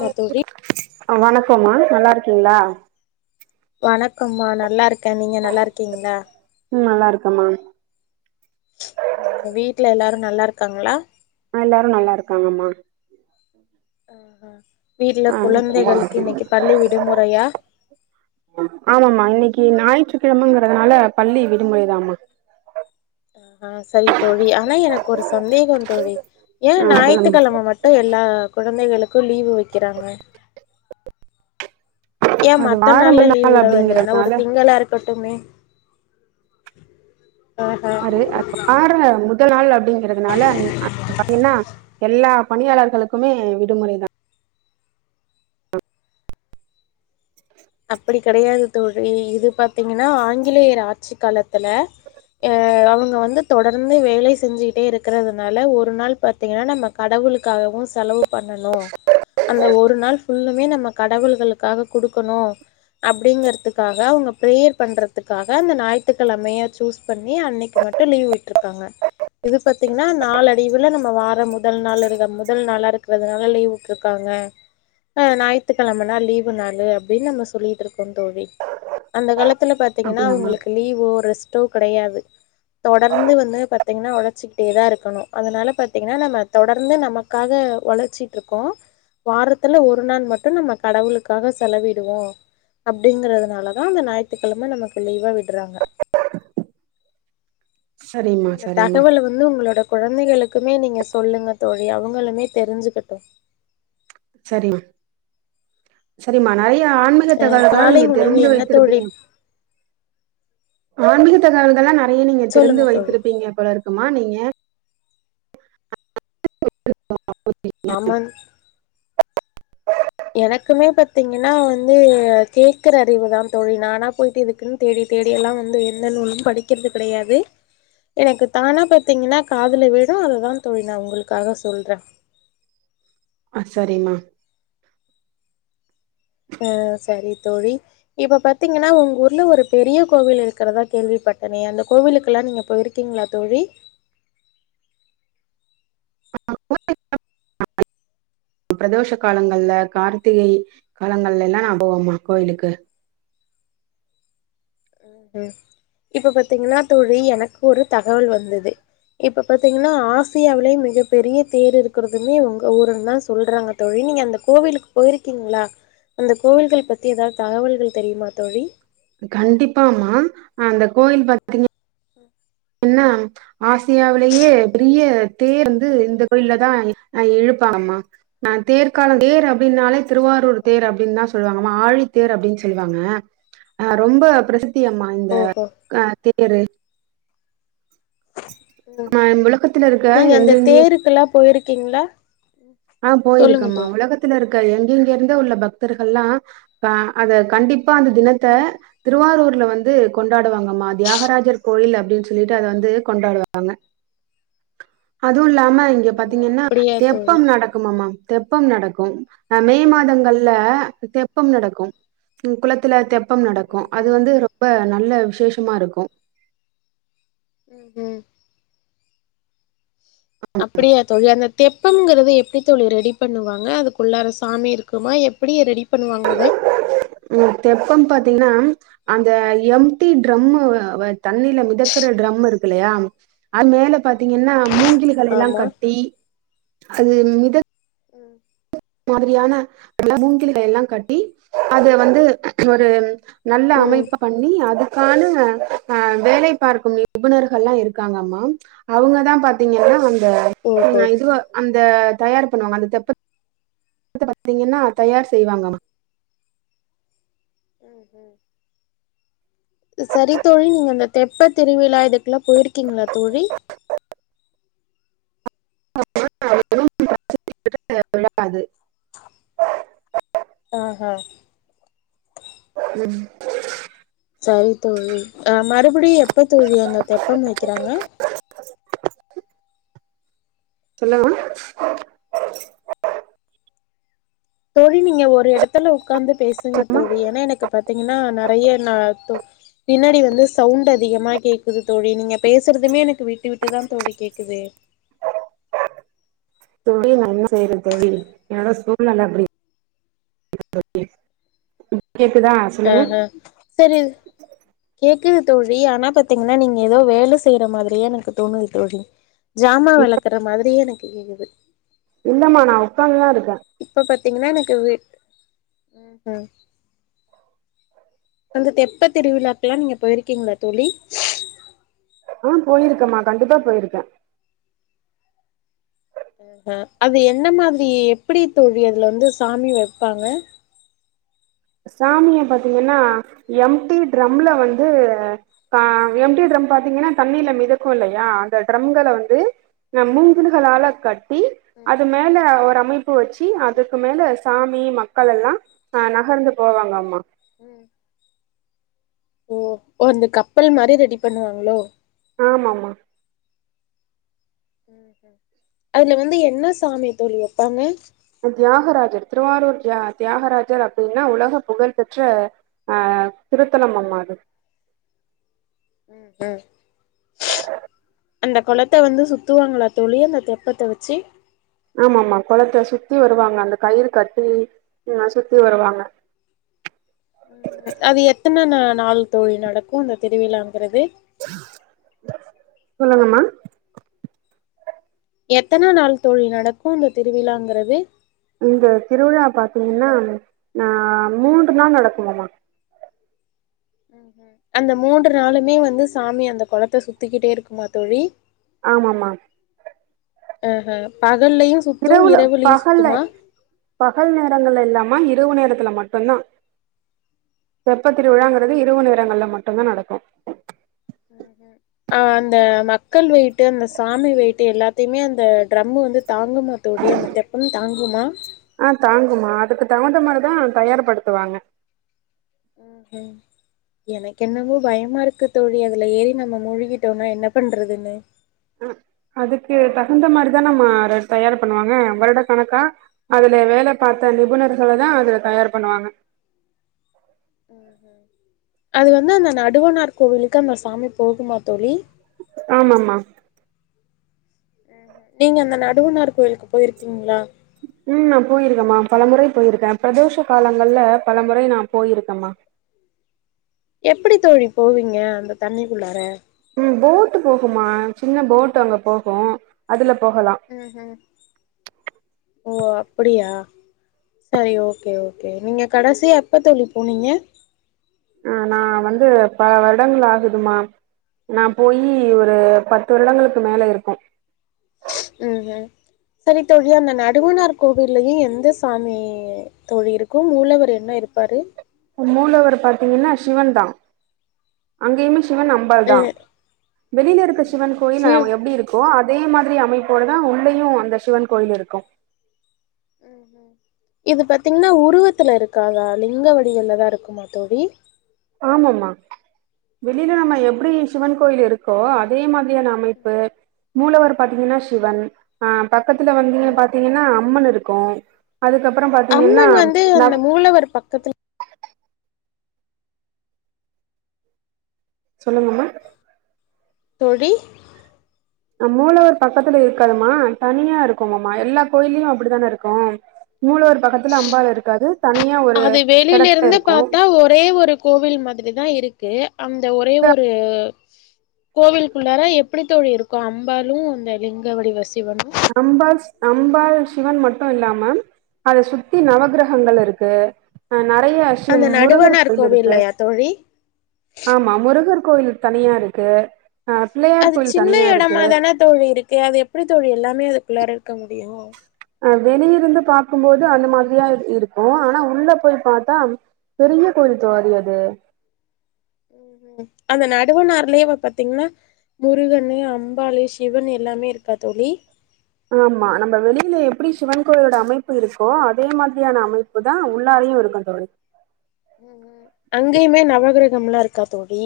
மா தோழி ஓ [inaudible] வணக்கோம்மா நல்லா இருக்கீங்ளா வணக்கம்மா நல்லா இருக்கே நீங்க நல்லா இருக்கீங்ளா உம் நல்லா இருக்கம்மா உம் உங்க வீட்ல எல்லாரு நல்லா இருக்காங்ளா எல்லாரு நல்லா இருக்காங்கம்மா ஆஹ்ஹ [inaudible] ஆ விடுமுறையா ஆமாமா இன்னைக்கு ஞாயிற்று கிழமங்கிறதுனால பள்ளி விடுமுறைதாமா அ செரி தோழி ஆனா எனக்கு ஒரு சந்தேகோ தோழி ஏன் ஆ சொல்லுங்க ஞாயித்துக்கிழம மட்டு எல்லாக் கொழந்தைகளுக்கு லீவு வக்குறாங்க ஏ அது மத்த வார நாள்ல முதல் லீவ் நாள் உட வேண்டியதான ஒரு அப்படிங்கறதுனால திங்களா இருக்கட்டுமே ஆஹா அரு பாற முத நாள் அப்டி க்கிறதுனால பாத்தீங்கன்னா எல்லா பணியாளர்களுக்குமே விடுமுறை தா அப்படி கெடையாது தோழி இது பத் பாத்தீங்கன்னா ஆங்கிலேயர் ஆட்சி காலத்தில அ அவுங் இங்க வந்து தொடர்ந்து வேல செஞ்சுகிட்டே இருக்கிறதுனால ஒரு நாள் பாத்தீங்கன்னா நம்ம கடவுளுக்காகவு செலவு பண்ணணு அந்த ஒரு நாள் ஃபுல்லுமே நம்ம கடவுள்களுக்காக குடுக்கணு அப்டிங்கறதுக்காக அவுங்க பிரேயர் பண்றதுக்காக அந்த ஞாயி்த்துகிழமய சூஸ் பண்ணி அன்னைக்கு மட்டும் லீவ் விட்ருக்காங்க இது பாத்தீங்கன்னா நாலடிவுல நம்ம வார முதல் நாள் இருக்க முதல் நாளா இருக்கு ங்கிறதுநால லீவ் விட்ருக்காங்க ஆ ஞாயித்துக்கிழம நா லீவு நாளு அப்படின்னு நம்ம சொ சொல்லிட்ருக்கோ தோழி அந்த காலத் த்ல பாத்தீங்கன்னா அப்படியாம்மா அவுங்களுக்கு லீவோ ரெஸ்ட்டோ கடையாது தொடர்ந்து வந்து பாத்தீங்கன்னா உழச்சிக்கிட்டேதா இருக்கணு அதனால பாத்தீங்கன்னா நம்ம தொடர்ந்து நமக்காக உழச்சட்டு இருக்கோ வாரத்துல ஒரு நாள் மட்டு நம்ம கடவுளுக்காக செலவிடுவோ அப்படிங்கறதுனாலதா அந்த ஞாயித்துக்கெழம நமக்கு லீவா விடுறாங்க சரிம்மா இந்த சரிம்மா தகவல வந்து உங்களோட குழந்தைகளுக்குமே நீங்க சொல்லுங்க தோழி அவங்களுமே தெரிஞ்சுக்கட்டு செரிமா சரிம்மா நறய ஆன்மீக அ தகவல்கலா காலை நீங்க உணவு தெரிந்து என்ன தோழி வைத்திருப்பீங்க ஆன்மீக ட்டதால தான நா [unintelligible] நீங்க தெரிந்து சொல்லுங்க தோழி வைத்திருப்பீங்கப்போல இருக்குமா நீங்க ஆமன் எனக்குமே பாத்தீங்கன்னா வந்து கேக்குற அறிவுதா தொழி நானா போயிட்டு இதுக்குன்னு தேடி தேடி எல்லா வந்து எந்த நூலு படிக்கிறது கெடையாது எனக்கு தானா பாத்தீங்கன்னா காதுல விலு அததா தோழி நா உங்களுக்காக சொல்றே ஆ செரிம்மா ஆ சரி தோழி இப்ப பத்தீங்கன்னா உங்க ஊர்ல ஒரு பெரிய கோவில் இருக்கிறதா கேள்விப்பட்டனே அந்த கோவிலுக்கெல்லா நீங்க போய் இருக்கீங்களா தோழி [inaudible] பிரதோஷ காலங்கள்ல கார்த்திகை காலங்கள்லல்லா நா போவோம்மா கோயிலுக்கு உ உ இப்ப பாத்தீங்கன்னா தோழி எனக்கு ஒரு தகவல் வந்தது இப்ப பாத்தீங்கன்னா ஆசியாவிலயே மிகப் பெரிய தேர் இருக்கரதுமே உங்க ஊரு தா சொல்றாங்க தோழி நீங்க அந்த கோவிலுக்கு போயிருக்கீங்களா அந்த கோவில்கள் பத்தி ஏதாவது தகவல்கள் தெரியுமா தோழி கண்டிப்பாமா அந்த கோயில் பாத்தீங்க உம் என்ன ஆசியாவிலயே பெரிய தேர் வந்து இந்த கோயில்ல தா ஆ இழுப்பாங்கமா ஆ தேர்க் காலோ தேர் அப்டின்னாலே திருவாரூர் தேர் அப்படின்னு தா சொல்லுவாங்க அமா ஆழித்தேர் அப்படின்னு சொல்லுவாங்க ஆ ரொம்ப பிரசித்த தியம்மா இந்த ஓஹோ! ஆ தேரு ஆஹ் உலகத்துல இருக்க நீங்க அந்த எங்கெங்கயோ தேருக்குல்லா போயிரு க்கிங்ளா ஆ போயிருக்கம்மா உலகத்துல இருக் க எங்கெங்க இருந்தோ உள்ள பக்தர்கல்லா ஆ அத கண்டிப் பா அந்த தினத்த ம். திருவாரூர் குல வந்து கொண்டாடுவாங்கமா தியாகராஜர் கோயில் அப்டின் சொல்லிட்டு அத வந்து கொண்டாடுவாங்க அதுவும் இல்லாம க இங்க ஓ! பாத்தீங்கன்னா அப்படியா தோழி. தெப்பம் நடக் ஆமா தெப்பம் நடக்கும் நா மே ம்ஹ்ம். மாதங்கள்ல ம். தெப்பம் நடக் கும் குளத்துல தெப் பம் நடக்கும் அது ம்ஹ்ம். வந்து ரொம்ப நல்ல விசேஷமா இருக்கும் ம் அப்டியா தோழி அந்த தெப்பங்கிறது எப்டி தோழி ரெடி பண்ணுவாங்க அதுக்குள்ளார சாமி இருக்குமா எப்டி ரெடி பண்ணுவாங்க அத ம் தெப்பம் பாத்தீங்கன்னா அந்த எம்டி டிரம்ம வச் தண்ணில மிதக்கற டிரம் இருக் கில்லையா அது மேல பாத்தீங்கன்னா மூங்கிலுகள் எல்லாம் ஆமா. கட்டி அது மிதக் ம் மாதிரியான [inaudible] மூங்கில எல்லாம் கட்டி அதுல வந்து ஒரு நல்ல ம் அமைப்பு பண்ணி அது கானு ஆ வேலை பார்க்கும் நிபுணர்கள்லாம் இருக்காங்கம்மா அவங்க தா பாத்தீங்கன்னா வந் து ஓஹோ ம் அ இதுவா அந் இத தயார் பண்ணுவாங்க அந்த தெப்ப பத்த பாத்தீங்கன்னா தயார் செய்வாங்காமா ம் ம் செரி தோழி நீங்க இந்த தெப்ப திருவிழா இதுக்குலா போயிருக்கீங்களா தோழி [inaudible] விடாது ச்சம் ம் சரி தோழி அ மறுபிடியு எப்ப தோழி அங்க தெப்பம் மேய்க்கிறாங்க சொல்லுங்கமா தோழி நீங்க ஒரு எடத்துல உக்காந்து பேசுங்க தோழி எனா எனக்கு பத் த்தீங்கன்னா நெறைய நா து பின்னாடி வந்து சவுண்டு அதிகமா கேக்குது தோழி நீங்க பேசுறதுமே எனக்கு விட்டுவிட்டுதா தோழி கேக்குது தோழி நா செய்யற தோழி என்னோட சூழ்நில அப்பிடி தோழி ஆ அ சேரி கே க்கு தோழி ஆனா பாத்தீங்கன்னா நீங்க எதோ வேல செய்யற மாதிரியே எனக்கு தோணுது தோழி ஜாமா வெளக்குற மாதிரியே எனக்கு கேக்குது இல்லம்மா நா உக்காந்துதா இருக் இப்ப பாத் பத்தீங்கன்னா எனக்கு வீ ம் அந்த தெப்ப திருவிழாக்கெல்லா நீங்க போயிருக்கீங்களா தோழி ஆா போயிருக்கேன்மா கண்டிப்பா போயிருக்கே அ அது என்ன மாதிரி எப்பிடி தோழி அதுல வந்து சாமிவப்பாங்க சாமிய பாத்தீங்கன்னா எம்டி ட்ரம்ல வந்து க எம்டி ட்ரம் பாத்தீங்கின்னா தண்ணில மிதக்கு இல்லையா அந்த ட்ரம்கள வந்து மூங்கில்களால கட் ட்டி அது மேல ஒரு சமிப் ப்பு வச்சி அதுக்கு மேல சாமி ம க்கள் எல்லா ஆ நகர்ந்து போவாங்கம்மா ம் ஓ அந்த கப்பல் மாரி ரெடி பண்ணுவாங்களோ ஆமாமா அதுல வந்து என்ன சாமி தோழி வப்பாங்க தியாகராஜர் திருவாரூர் தியா தியாகராஜர் அப்பிடின்னா உலக புகழ்பெற்ற அ திருத்தலம் அம்மா அது ம் அந்த கொளத்த வந்து சுத்துவாங்களா தோழி அந்த தெப்பத்த வச்சி ஆமா ஆமா குளத்த சுத்தி வருவாங்க அந்த கயிறு கட்டி ஆ சுத்தி வருவாங்க அது எத்தன நா நாள் தோழி நடக்கு அந்த திருவிழாங்கிறது சொல்லுங்கம்மா எத்தன நாள் தோழி நடக்கு அந்த திருவிழாங்குறது இந்த திருவிழா பாத்தீங்கன்னா நா மூன்று நாள் நடக்குமம்மா அந்த மூன்று நாளுமே வந்து சாமி அந்த குளத்த சுத்திக்கிட்டே இருக்குமா தோழி ஆமாம்மா ஆஹ் பாக் இரவுல பகல்ல பகல் நேரங்கள் இல்லமா இ இரவு நேரத்துல மட்டுதா தெப்பத்திருவிழாங்கிறது இரவு நேரங்கல்ல மட்டுந்தா நடக்கு ஆ அந்த மக்கள் வெய்ட்டு அந்த சாமி வெய்ட்டு எல்லாத்தையுமே அந்த ட்ரம்மு வந்து தாங்குமா தோழி அந்த தெப்பம் தாங்குமா ஆ தாங்குமா அதுக்கு தகுந்த மாரிதா தயார்படுத்துவாங்க ம் ஹும் எனக்கு என்னவோ பயமா இருக்கு தோழி அதுல ஏறி நம்ம மூழ்கிட்டோன்னா என்ன பண்றதுன்னு ம் அதுக்கு தகுந்த மாரிதானம்மா அத தயார் பண்ணுவாங்க வருடக் கணக்கா அது ல வேல பாத்த ம், நிபுணர்களதா அதுல தயார் பண்ணுவாங்க ம் ஹும் அது வந்து அந்த நடுவனார் கோவிலுக்கு அந்த சாமி போகுமா தோழி ஆமாம்மா நீங்க அந்த நடுவுனார் கோயிலுக்கு போயிருக்கீங்களா ம் நா போயிருக்கேம்மா பல முறை போயிருக்கே பிரதோஷ காலங்கள்ல பல முறை நா போயிருக்கேம்மா எப்படி தோழி போவீங்க அந்த தண்ணிக்குள்ளாற ம் போட்டு போகும்மா சின்ன போட்டு அங்க போகு அதுல போகலா ம் ஹும் ஓ அப்படியா சரி ஓகே ஓகே நீங்க கடைசியா எப்ப தோழி போனீங்க ஆ நா வந்து பல வருடங்கள் ஆகுதும்மா நா போயி ஒரு பத்து வருடங்களுக்கு மேல இருக்கு ம் ஹும் சரி தோழி அந்த நடுவனார் கோவில்லயு எந்த சாமி தோழி இருக்கு மூலவர் என்ன இருப்பாரு அ மூலவர் பாத்தீங்கன்னா சிவன்தா அங்கயுமே சிவன் அ அம்பாள்தா வெளியில இருக்க சிவன் கோயில் சிவ் ஆமா எப்டி இருக்கோ அ அதே மாதிரி அமைப்போடதா உள்ளயு அந்த சிவன் கோயில் இருக்கு ம் ஹும் இது பாத்தீங்ன்னா உருவத்துல இருக்காதா லிங்க வடிவிலதா இருக்குமா தோழி ஆமாம்மா வெளில நம்ம எப்டி சிவன் கோயில் இருக்கோ அதே மாதி ரியான அமைப்பு மூலவர் பாத்தீங்கன்னா சிவன் ஆ பக்கத்துல வந்து இங்கன ம்ஹும் பாத்தீங்கன்னா அம்மன் இரு க்கு அம்மன் வந்து அந்த மூலவர் பக்கத்துல சொல்லுங்கம்மா தோழி ஆ மூலவர் பக்கத்துல இருக்காதும்மா தனியா இருக்குமம்மா எல்லா கோயில்லயு அப்பிடிதான இருக்கு மூலவர் பக்கத்துல அம்பாள் இருக்காது தனியா ஒரு அது வெளில எடத்துல இருந்து இருக்கு பாத்தா ஒரே ஒரு கோவில் மாதிரிதா இரு க்கு அந்த ஒரே இந்த ஒரு கோவில்க்குள்ளாற எப்படி தோழி இருக்கு அம்பாளு அந்த லிங்க வடிவ ஸ் அம்ப அம்பால் சிவன் மட் இல்லாம அத சுத்தி நவகிரகங்கள் இருக்கு நிறையவிஷயம் அந்த முருகர் நடுவனார் கோயில் இருக்கு கோவில்லையா தோழி ஆமா முருகர் கோயிலு தனியா இருக்கு அ பிள்ளையார் அது கோயில் சின்ன தனியா இருக்கு எடமா தானே தோழி இருக்கு அது எப்டி தோழி எல்லா மே அதுக்குள்ளார இருக்க முடியு அ வெளியிருந்து பாக்கும்போது அந்த மாரியா இருக்கு இப்போ ஆனா உள்ள போய் பாத்தா பெரிய கோயில் தோழி அது ம் அந்த நடுவனார்லே பாத்தீங்கன்னா முருகனு அம்பாலு சிவனு எல்லாமே இருக்கா தோழி ஆமா நம்ப வெளியில எப்டி சிவன் கோயிலோட அமைப்பு இருக்கோ அதே மாதிரியான அமைப்பு தா உள்ளாரையு இருக்கு தோழி ம் அங்கயமே நவகிரக ம்லா இருக்கா தோழி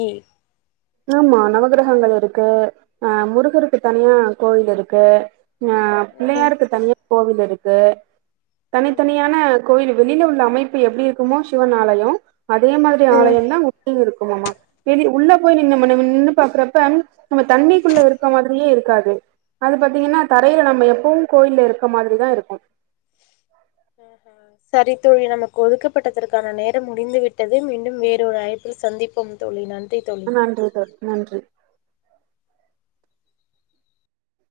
ஆமா நவகிரகங்கள் இருக்கு அ முருகருக்கு தனியா கோயிலு இருக்கு ஆ ம் பிள்ளையாருக்கு தனியா கோவிலு இரு க்கு ம் தனித்தனியான கோயிலு வெளில உள்ள அமைப்பு எப்டி இருக்குமோ சிவன் ஆலயோ அதே மாதிரி ம் ஆலயனா ஒட்டிருக் போவமா வெளி உள்ள போய் நின் நம நின்னு பாக்குறப்ப நம்ம தண்ணிக்குள்ள இருக்க மாதிரியே இருக்காது அது பாத்தீங்கன்னா தரையில நம்ம எப்வு கோயில்ல இருக்கற மாதிரி தா இருக்கு சரி தோழி நமக் கொடுக்கப்பட்டதற்கான நேரம் முடிந்துவிட்டது மீண்டும் வேறொரு அழைப்பில் சந்திப்போ தோழி நன் ஆ நன்றிதோ நன்றி